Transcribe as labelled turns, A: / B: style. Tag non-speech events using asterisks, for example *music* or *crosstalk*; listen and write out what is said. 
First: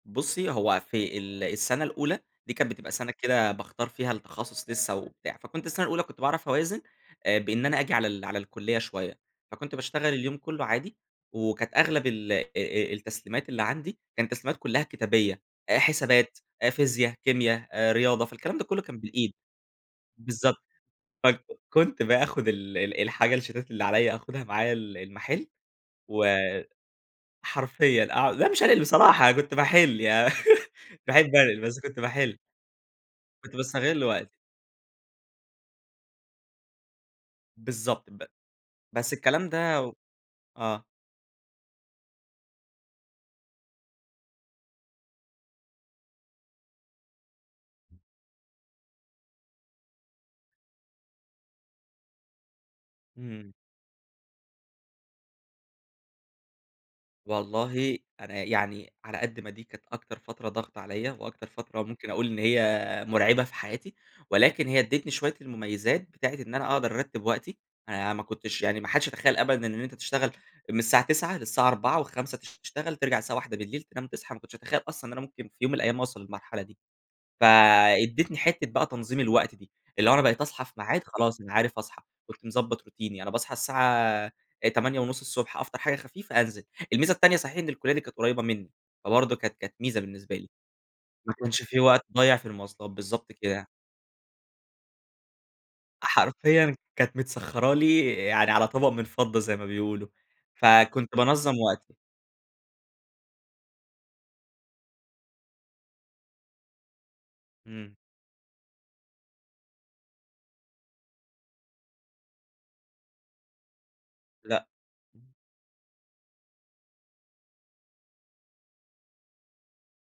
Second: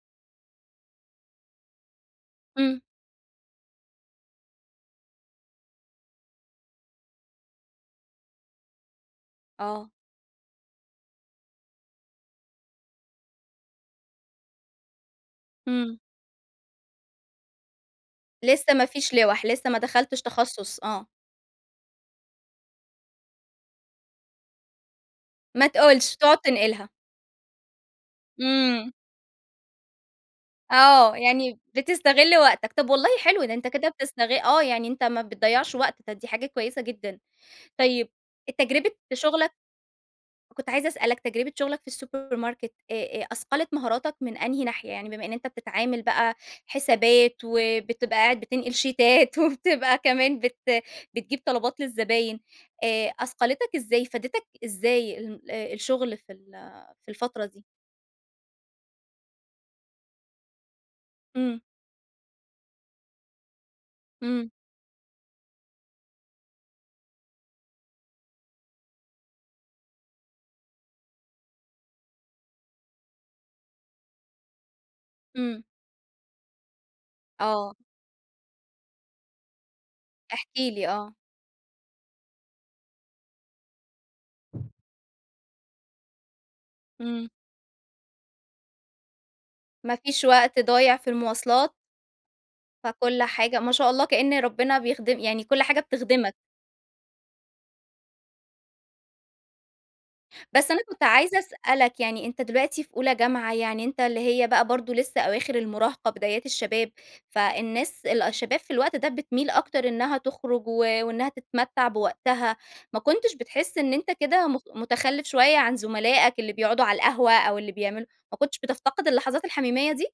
A: بُصي، هو في ال السنة الأولى دي كانت
B: إمم.
A: بتبقى سنة كده باختَار فيها التخصص لسه وبتاع، فكنت السنة الأولى باعرف أوازِن آآ، بإن أنا آجي على ال على الكلية شوية. فكنت
B: آه.
A: باشتغل اليوم كله عادي، وكانت أغلب ال أ أ التسليمَات اللي عندي، كان التسليمات كلها كتابية:
B: إمم.
A: حسابات، فيزيا، كيمياء، رياضة، فالكلام ده
B: لسه
A: كله
B: ما
A: كان
B: فيش
A: بالإيد.
B: لِوَح، لسه ما دخلتش
A: بالضبط،
B: تخصص آه.
A: ف ك كنت باخُد ال ال الحاجة، الشيتات اللي عليّا، أخُدها معايا ال المحل،
B: ما تقولش!
A: و
B: تقعد تنقلها.
A: حرفيًا أع لأ مش هانقُل
B: إمم.
A: بصراحة، أنا كنت باحِل. يع *laughs*
B: آه،
A: باحب
B: يعني
A: أنقُل، بس كنت باحل.
B: بتستغل وقتك. طب والله حلو، ده
A: كنت
B: أنتَ كده
A: باستغل وقتي.
B: بتستغ آه، يعني أنتَ ما بتضيّعش وقت، طب دي حاجة كويسة جدًا. طيب
A: بالضبط، ب
B: التجربة
A: بس
B: في
A: الكلام
B: شغلك
A: ده و
B: كنت
A: آه.
B: عايزة اسألك تجربة شغلك في السوبر ماركت، آآ، أثقلت مهاراتك من أنهي ناحية؟ يعني بما إن أنتَ بتتعامل بقى حسابات، وبتبقى قاعد بتنقل شيتات، وبتبقى كمان بت بتجيب طلبات للزباين آآ،
A: إمم.
B: أثقَلِتك إزاي؟ افادتك إزاي ال الشغل في ال في الفترة دي؟
A: والله أنا يعني، على قد ما دي كانت أكتر فترة ضاغطة عليَّ، وأكتر
B: إمم.
A: فترة ممكن أقول إن هي مُرعبة في حياتي،
B: إمم.
A: ولكن هي ادّتني شوية المميِّزات بتاعة إن أنا أقدر أرتّب وقتي. أنا ما كنتش يعني ما حدش يتخيَّل أبدًا إن أنت تشتغَل من الساعة 09:00 للساعة 16:00 و17:00 تشتغَل، ترجع الساعة 01:00 تنام، تصحى. ما كنتش أتخيّل أصلًا إن أنا ممكن في
B: إمم.
A: يوم من الأيام أوصل للمرحلة دي.
B: آه.
A: فأدّتني حتة بقى تنظيم الوقت دي، اللي هو أنا بقيت
B: احكِ
A: أصحى في
B: لي،
A: ميعاد
B: آه.
A: خلاص، أنا عارف أصحى. كنت مضبّط روتيني: أنا باصحى الساعة 8:00 ص أفطَر حاجة خفيفة، أنزِل. الميزة
B: إمم.
A: التانية صحيح إن الكلية دي كانت قريبة مني، فبرضه كانت كانت
B: ما
A: ميزة
B: فيش
A: بالنسبة لي.
B: وقت ضايع في
A: ما كانش
B: المواصلات
A: في وقت ضايع في المواصلات،
B: فكل
A: بالضبط
B: حاجة
A: كده.
B: ما شاء الله، كإن ربنا بيخدم يعني كل حاجة بتخدمك.
A: حرفيًا كانت متسخّرة لي يعني على طبق من فضة زي ما بيقولوا،
B: بس أنا كنت
A: فكنت
B: عايزة
A: بانظّم وقتي.
B: أسألك، يعني أنتَ دلوقتي في أولى جامعة، يعني أنتَ اللي هي بقى برضه لسه أواخر المراهَقة بدايات الشباب،
A: إمم.
B: فالناس ال الشَّباب في الوقت ده بتمِيل أكتر إنها تخرُج و وإنها تتمتَّع بوقتها. ما كنتش بتحِس إن أنتَ كده مخ
A: لأ.
B: مُتخلّف شوية عن زملائك اللي بيقعُدوا على القهوَة أو اللي بيعملوا ما كنتش بتفتقِد اللحظات الحميميَّة دي؟